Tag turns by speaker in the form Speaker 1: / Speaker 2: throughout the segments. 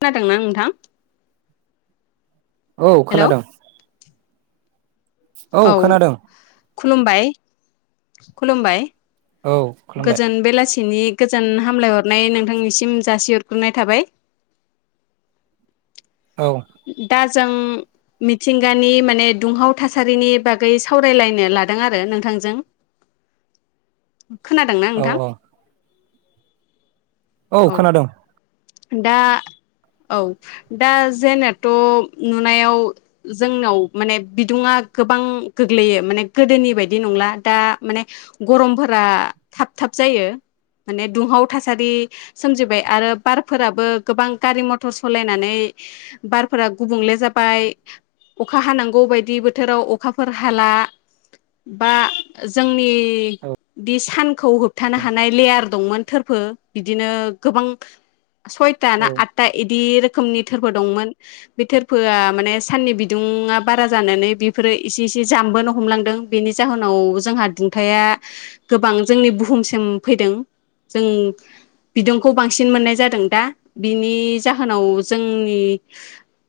Speaker 1: खोनादोंना नोंथां?
Speaker 2: औ
Speaker 1: हेलौ
Speaker 2: खोनादोंं।
Speaker 1: औ खुलुमबाय। खुलुमबाय।
Speaker 2: औ खुलुमबाय।
Speaker 1: नि गोजान हामलायहरनाय नोंथांनिसिम जासिहरग्रोनाय थाबाय।
Speaker 2: औ
Speaker 1: दास जों मिथिंगानि माने दुंहाव थासारिनि बागै सावरायलायनो लादों आरो नोंथांजों। खोनादोंना
Speaker 2: औ
Speaker 1: नोंथां?
Speaker 2: औ औ खोनादों
Speaker 1: दा औ दा जेनेथ' नुनायाव जोंनाव माने बिदुङा गोबां गोग्लैयो माने गोदोनि बायदि नंला दा माने गरमफोरा थाब थाब जायो माने दुंहाव थासारि सोमजिबाय आरो बारफोराबो गोबां गारि मथर सलायनानै बारफोरा गुबुंले जाबाय अखा हानांगौ बायदि बोथोराव अखाफोर हाला बा जोंनि
Speaker 2: औ
Speaker 1: दि सान खौ होबथानो हानाय लेयार दंमोन थोरफो बिदिनो गोबां सयता
Speaker 2: औ
Speaker 1: ना आत्ता इदि रो खोमनि थोरफो दंमोन बे थोरफोआ माने साननि बिदुुं आ बारा जानानै बेफोरो एसे इसे जामबोनो हमलांदों बेनि जाहोनावबो जोंहा दुंथाया गोबां जोंनि बुहुमसिम फैदों जों बिदुंखौ बांसिन मोननाय जा दोंदा बिनि जाहोनाव जोंनि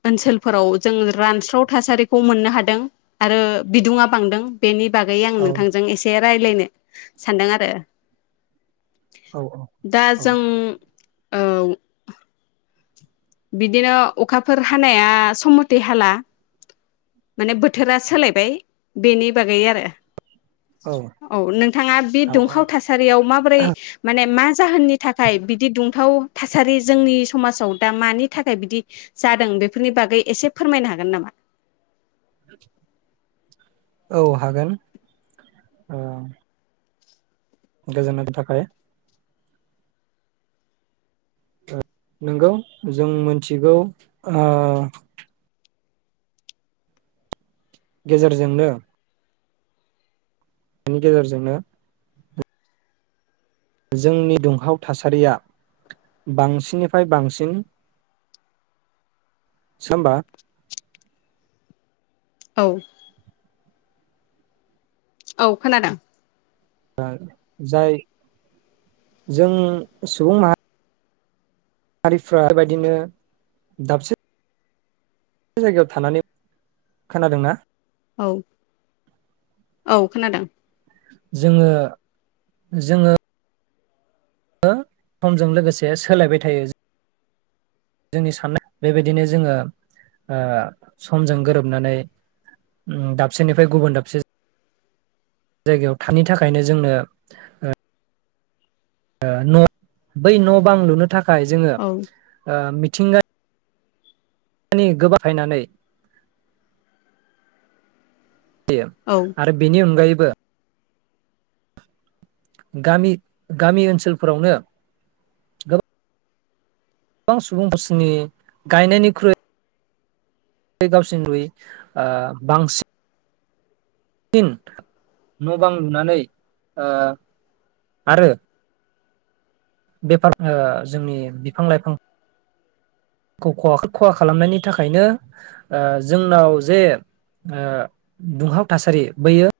Speaker 1: ओनसोलफोराव जों रानस्राव थासारिखौ मोननो हादों आरो बिदुंआ बांदों बेनि बागै आं
Speaker 2: औ
Speaker 1: नोंथांजों एसे रायलायनो सानदों आरो
Speaker 2: औ
Speaker 1: दा जों औ। बिदिनो अखाफोर हानाया सम मते हाला माने बोथोरा सोलायबाय बेनि बागै आरो। औ नोंथाङा बे
Speaker 2: औ
Speaker 1: दुंहाव थासारियाव माबोरै माने मा जाहोननि थाखाय बिदि दुं थाव थासारि जोंनि समाजाव दा मानि थाखाय बिदि जादों बेफोरनि बागै एसे फोरमायनो हागोन नामा?
Speaker 2: औ हागोन ओ [unintelligible] नोंगौ जों मोनथिगौ आ गेजेरजोंनो बेनि गेजेरजोंनो जोंनि दुंहाव थासारिया बांसिननिफ्राय बांसिन। सोमबा
Speaker 1: औ औ खोनादों
Speaker 2: जाय जों सुबुं माहा हारिफ्रा बेबायदिनो दाबसे बे जायगायाव थानानै खोनादोंना?
Speaker 1: औ औ खोनादों
Speaker 2: जोङो जोङो [unintelligible] समजों लोगोसे सोलायबाय थायो। जोंनि साननाया बेबायदिनो जोङो ओ समजों गोरोबनानै ओम दाबसेनिफ्राय गुबुन दाबसे जायगायाव थानि थाखायनो जोंनो ओ ओ न बै न बां‌ लुनो था खाय जोङो ओ
Speaker 1: औ
Speaker 2: मिथ [unintelligible] नि गोबाखायनानै देम
Speaker 1: औ
Speaker 2: आरो बेनि अनगायैबो बो गामि गामि ओनसोलफोरावनो गोबा गोबां सुबुं [unintelligible] गायनायनिख्रुइ बे गावसोर नुयै ओ बांसिन इन न' बां लुनानै ओ आरो बेफार ओ जोंनि बिफां लाइफां [inaudible] खौ खहा खहा खालामनायनि थाखायनो ओ जोंनाव जे ओ दुंहाव थासारि बैयो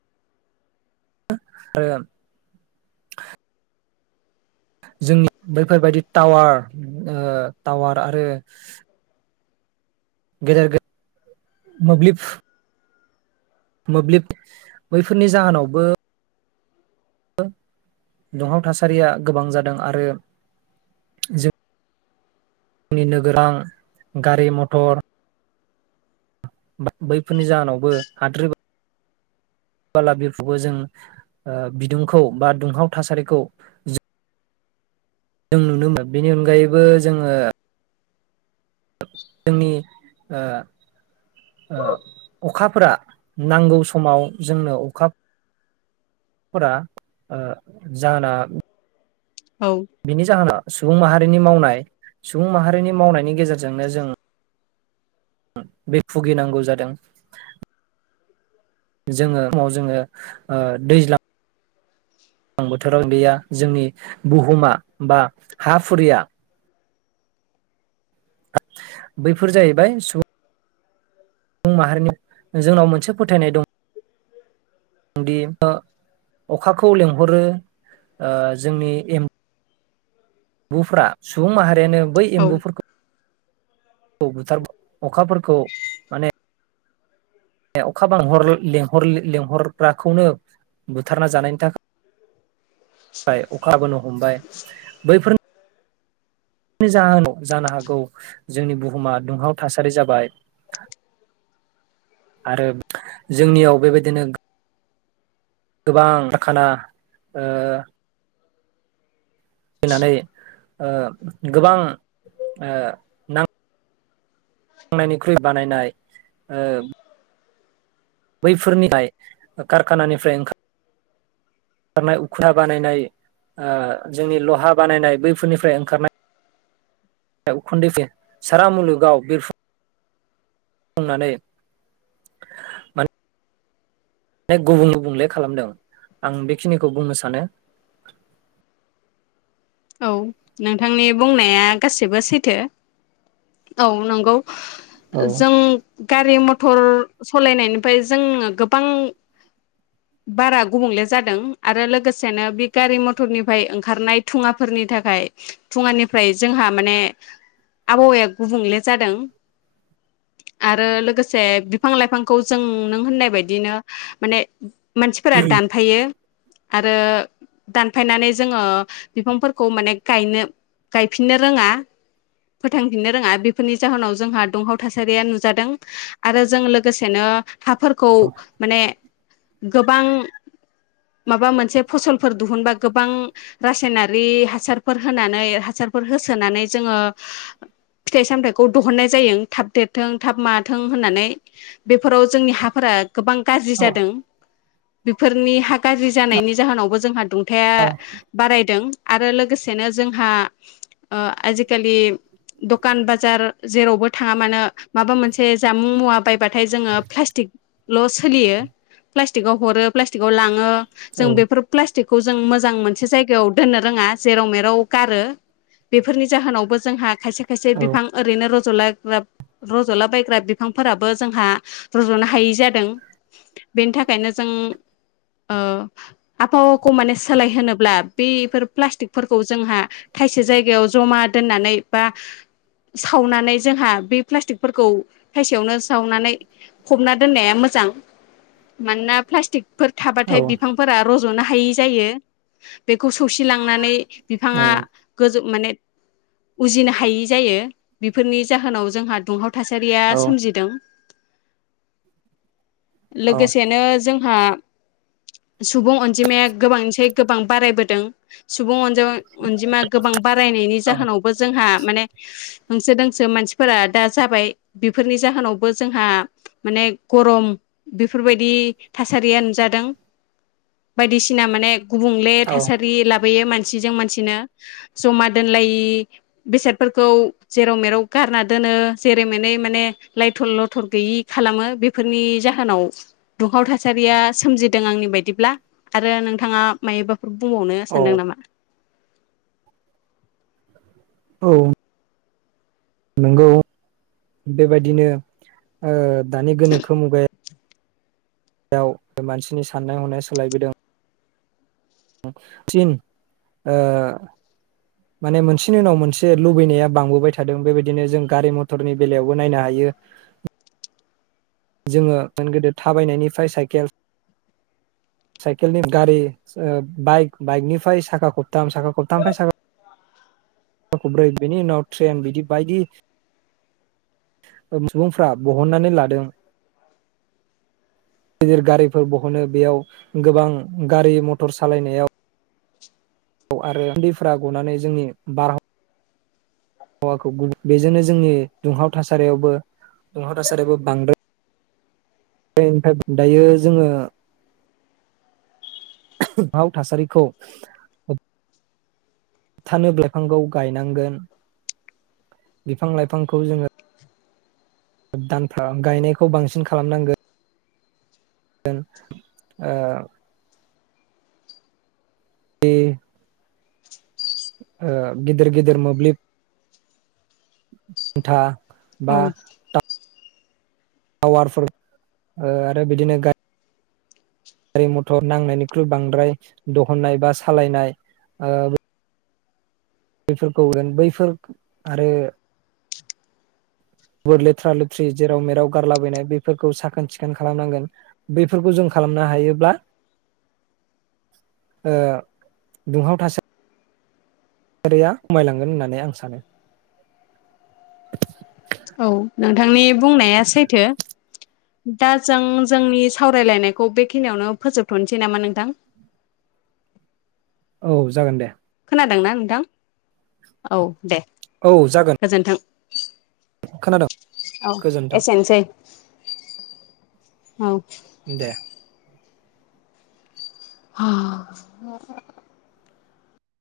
Speaker 2: ह [unintelligible] जोंनि बैफोरबायदि टावार ओ टावार आरो गदेर गेदेर मोब्लिब मोब्लिब बैफोरनि जाहोनावबो दुंहाव थासारिया गोबां जादों आरो जों आंनि नोगोरां गारि मथर मथर बैफोरनि जाहोनावबो हाद्रि बालाबिखौबो जों ओ बिदुंखौ बा दुंहाव थासारिखौ जों जों नुनो मोनो बेनि अनगायैबो जोङो जोंनि ओ ओअखाफोरा नांगौ समाव जोंनो अखाफोरा ओ जाहोना
Speaker 1: औ
Speaker 2: बिनि जाहोना सुबुं माहारिनि मावनाय सुबुं माहारिनि मावनायनि गेजेरजोंनो जों बे भुगिनांगौ जादों जोङो समाव ओ जोङो दैज्लां दैज्लां बोथोराव गैया जोंनि बुहुमा बा हा फुरिया बैफोर जाहैबाय सुबुं सुबुं माहारिनि जोंनाव मोनसे फोथायनाय दं दि अखाखौ लेंंहरो ओ जोंनि एम बुफ्रा सुबुं माहारि बेनिखायनो बै
Speaker 1: औ
Speaker 2: एम्बुफोरखौ बुथार अखाफोरखौ माने अखा बां लेंहर-लेंहर-लेंहरग्राखौनो बुथारना जानायनि थाखाय अखा बोनो हमबाय बैफोरनि ज जानो हागौ जोंनि बुहुमा दुंहाव थासारि जाबाय आरो जोंनियाव बेबायदिनो गोबांखाना ओ फैनानै ओ गोबां ओ नां थांनायनिख्रुइ बानायनाय ओ बैफोरनिफ्राय कारखानानिफ्राय ओंखार ओंखारनाय उखु बानायनाय जोंनि लहा बानायनाय बैफोरनिफ्राय ओंखारनाय उखुन्दै सारा मुलुगाव बिरफुंनानै गुबुं गुबुंले खालामदों आं बेखिनिखौ बुंनो सानो।
Speaker 1: औ नोंथांनि बुंनाया गासिबो सैथो औ नंगौ।
Speaker 2: औ
Speaker 1: जों गारि मथर मटर सालायनायनिफ्राय जोङो गोबां बारा गुबुंले जादों आरो लोगोसेनो बे गारि मटरनिफ्राय ओंखारनाय थुङाफोरनि थाखाय थुङानिफ्राय जोंहा माने आबहावाया गुबुंले जादों आरो लोगोसे बिफां लाइफांखौ जों नों होननाय बायदिनो माने मानसिफोरा दानफायो आरो दानफायनानै जोङो बिफांफोरखौ माने गायनो गायफिननो रोङा फोथांफिननो रोङा बेफोरनि जाहोनाव जोंहा दंहाव थासारिया नुजादों आरो जों लोगोसेनो हाफोरखौ माने गोबां माबा मोनसे फसलफोर दिहुनबा गोबां रासायनारि रि हासारफोर होनानै हासारफोर होसोनानै जोङो फिथाइ सामथायाइखौ दिहुननाय जायो थाब देरथों थाब माथों होननानै बेफोराव जोंनि हाफोरा गोबां गाज्रि
Speaker 2: औ
Speaker 1: जादों बेफोरनि हा गाज्रि जानायनि जाहोनावबो जोंहा दुं थाया
Speaker 2: औ
Speaker 1: बारायदों आरो लोगोसेनो जोंहा ओ आजिखालि दखान बाजार जेरावबो थाङा मानो माबा मोनसे जामुं मुवा बायबाथाय जोङो प्लास्टिकल' सोलियो, प्लास्टिकआव हरो प्लास्टिकआव लाङो।
Speaker 2: औ
Speaker 1: जों बेफोर प्लास थिकखौ जों मो मोन जायगायाव दोन रोङा जेराव मेराव गारो बेफोरनि जाहोनावबो जोंहा खायसे खायसे बिफां
Speaker 2: औ
Speaker 1: ओरैनो रज' लाग्रा रज'लाबायग्रा बिफांफोराबो जोंहा रज'नो हायै जादों। बेनि थाखायनो जों ओ आबहावाखौ माने सोलाय होनोब्ला बेफोर प्लास्टिकफोरखौ जोंहा थाइसे जायगायाव जमा दोननानै बा सावनानै जोंहा बे प्लास्टिकफोरखौ थायसेयावनो जावनानै फबना दोननाया मोजां मानोना प्लास्टिक फोर थाबाथाय बिफांफोरा रजनो हायि जायो बेखौ सौसि लांनानै
Speaker 2: औ
Speaker 1: बिफाङा गोजौ माने उजिनो हायि जायो बेफोरनि जाहोनाव जोंहा दुंहाव थासारिया
Speaker 2: औ
Speaker 1: सोमजिदों। लोगोसेनो जों हा सुबुं अनजिमाया गोबांसै गोबां बारायबोदों सुबुं अन [unintelligible] अनजिमा गोबां बारायनायनि जाहोनावबो जोंहा माने होंसो दोंसो मानसिफोरा दा जाबाय बिफोरनि जाहोनावबो जोंहा माने ग'रम बेफोरबायदि थासारिया नुजादों बायदिसिना माने गुबुंले थासा लाबोयो मानसिजों मानसिनो जमा दोनलायि बेसादफोरखौ जेराव मेराव गारना दोनो जेरै मेनै माने लाइथर लथर गैयि खालामो बेफोरनि जाहोनाव दुंहाव थासारिया सोमजिदों आंनि बायदिब्ला आरो नोंथाङा मायबाफोरब बुंबावनो
Speaker 2: औ
Speaker 1: सानदों नामा
Speaker 2: औ नंगौ बेबायदिनो दानि ओ गोनोखो मुगा याव मानसिनि साननाय हनाया सोलायबोदों थिन ओ माने मोनसेनि उनाव मोनसे लुबैनाया बांबोबाय थादों बेबायदिनो जों गारि मथरनि बेलायावबो नायनो हायो जोङो मोन गोदो थाबायनायनिफाय साइकेल साइकेलनि गारि ओ बाइक बाइकनिफाय साखा खबथाम साखा खबथामनिफाय साखा खब्रै बेनि उनाव ट्रेन बिदि बायदि। सुबुंफ्रा बहननानै लादों दिर गारिफोर बहनो बेयाव गोबां गारि मटर सालायनायाव औ आरो उन्दैफोरा गनानै जोंनि बारहाव वाखौ [unintelligible] बेजोंनो जोंनि दुंहाव थासारियावबो दुंहाव थासारियाबो बांदों [inaudible] दायो जोङो हाव थासारिखौ थानोब लाइफांखौ गायनांगोन बिफां लाइफांखौ जोङो दानफ्रा गायनायखौ बांसिन खालामनांगोन ओ [unintelligible] ओ गिदिर गिदिर मोब्लिब उमथा
Speaker 1: औ
Speaker 2: टावारफोर ओ आरो बिदिनो गा [unintelligible] रि मथर नांनायनिख्रुइ बांद्राय दहननाय बा सालायनाय ओ बैफोरखौ [unintelligible] बैफोर आरो बोर लेथ्रा लेथ्रि जेराव मेराव गारलाबायनाय बेफोरखौ साखोन सिखोन खालामनांगोन बेफोरखौ जों खालामनो हायोब्ला ओ दुंहाव थासा रिया मायलांगोन होननानै आं सानो।
Speaker 1: औ नोंथांनि बुंनाया सैथो दा जों जोंनि सावरायलायनायखौ बेखिनियावनो फोजोबथनसै नामा नोंथां?
Speaker 2: औ जागोन दे।
Speaker 1: नादोंना नोंथां औ दे
Speaker 2: औ जागोन
Speaker 1: गोजोन्थों
Speaker 2: खोनादों
Speaker 1: औ
Speaker 2: गोजोन्थों
Speaker 1: एसेनोसै औ
Speaker 2: दे
Speaker 1: ह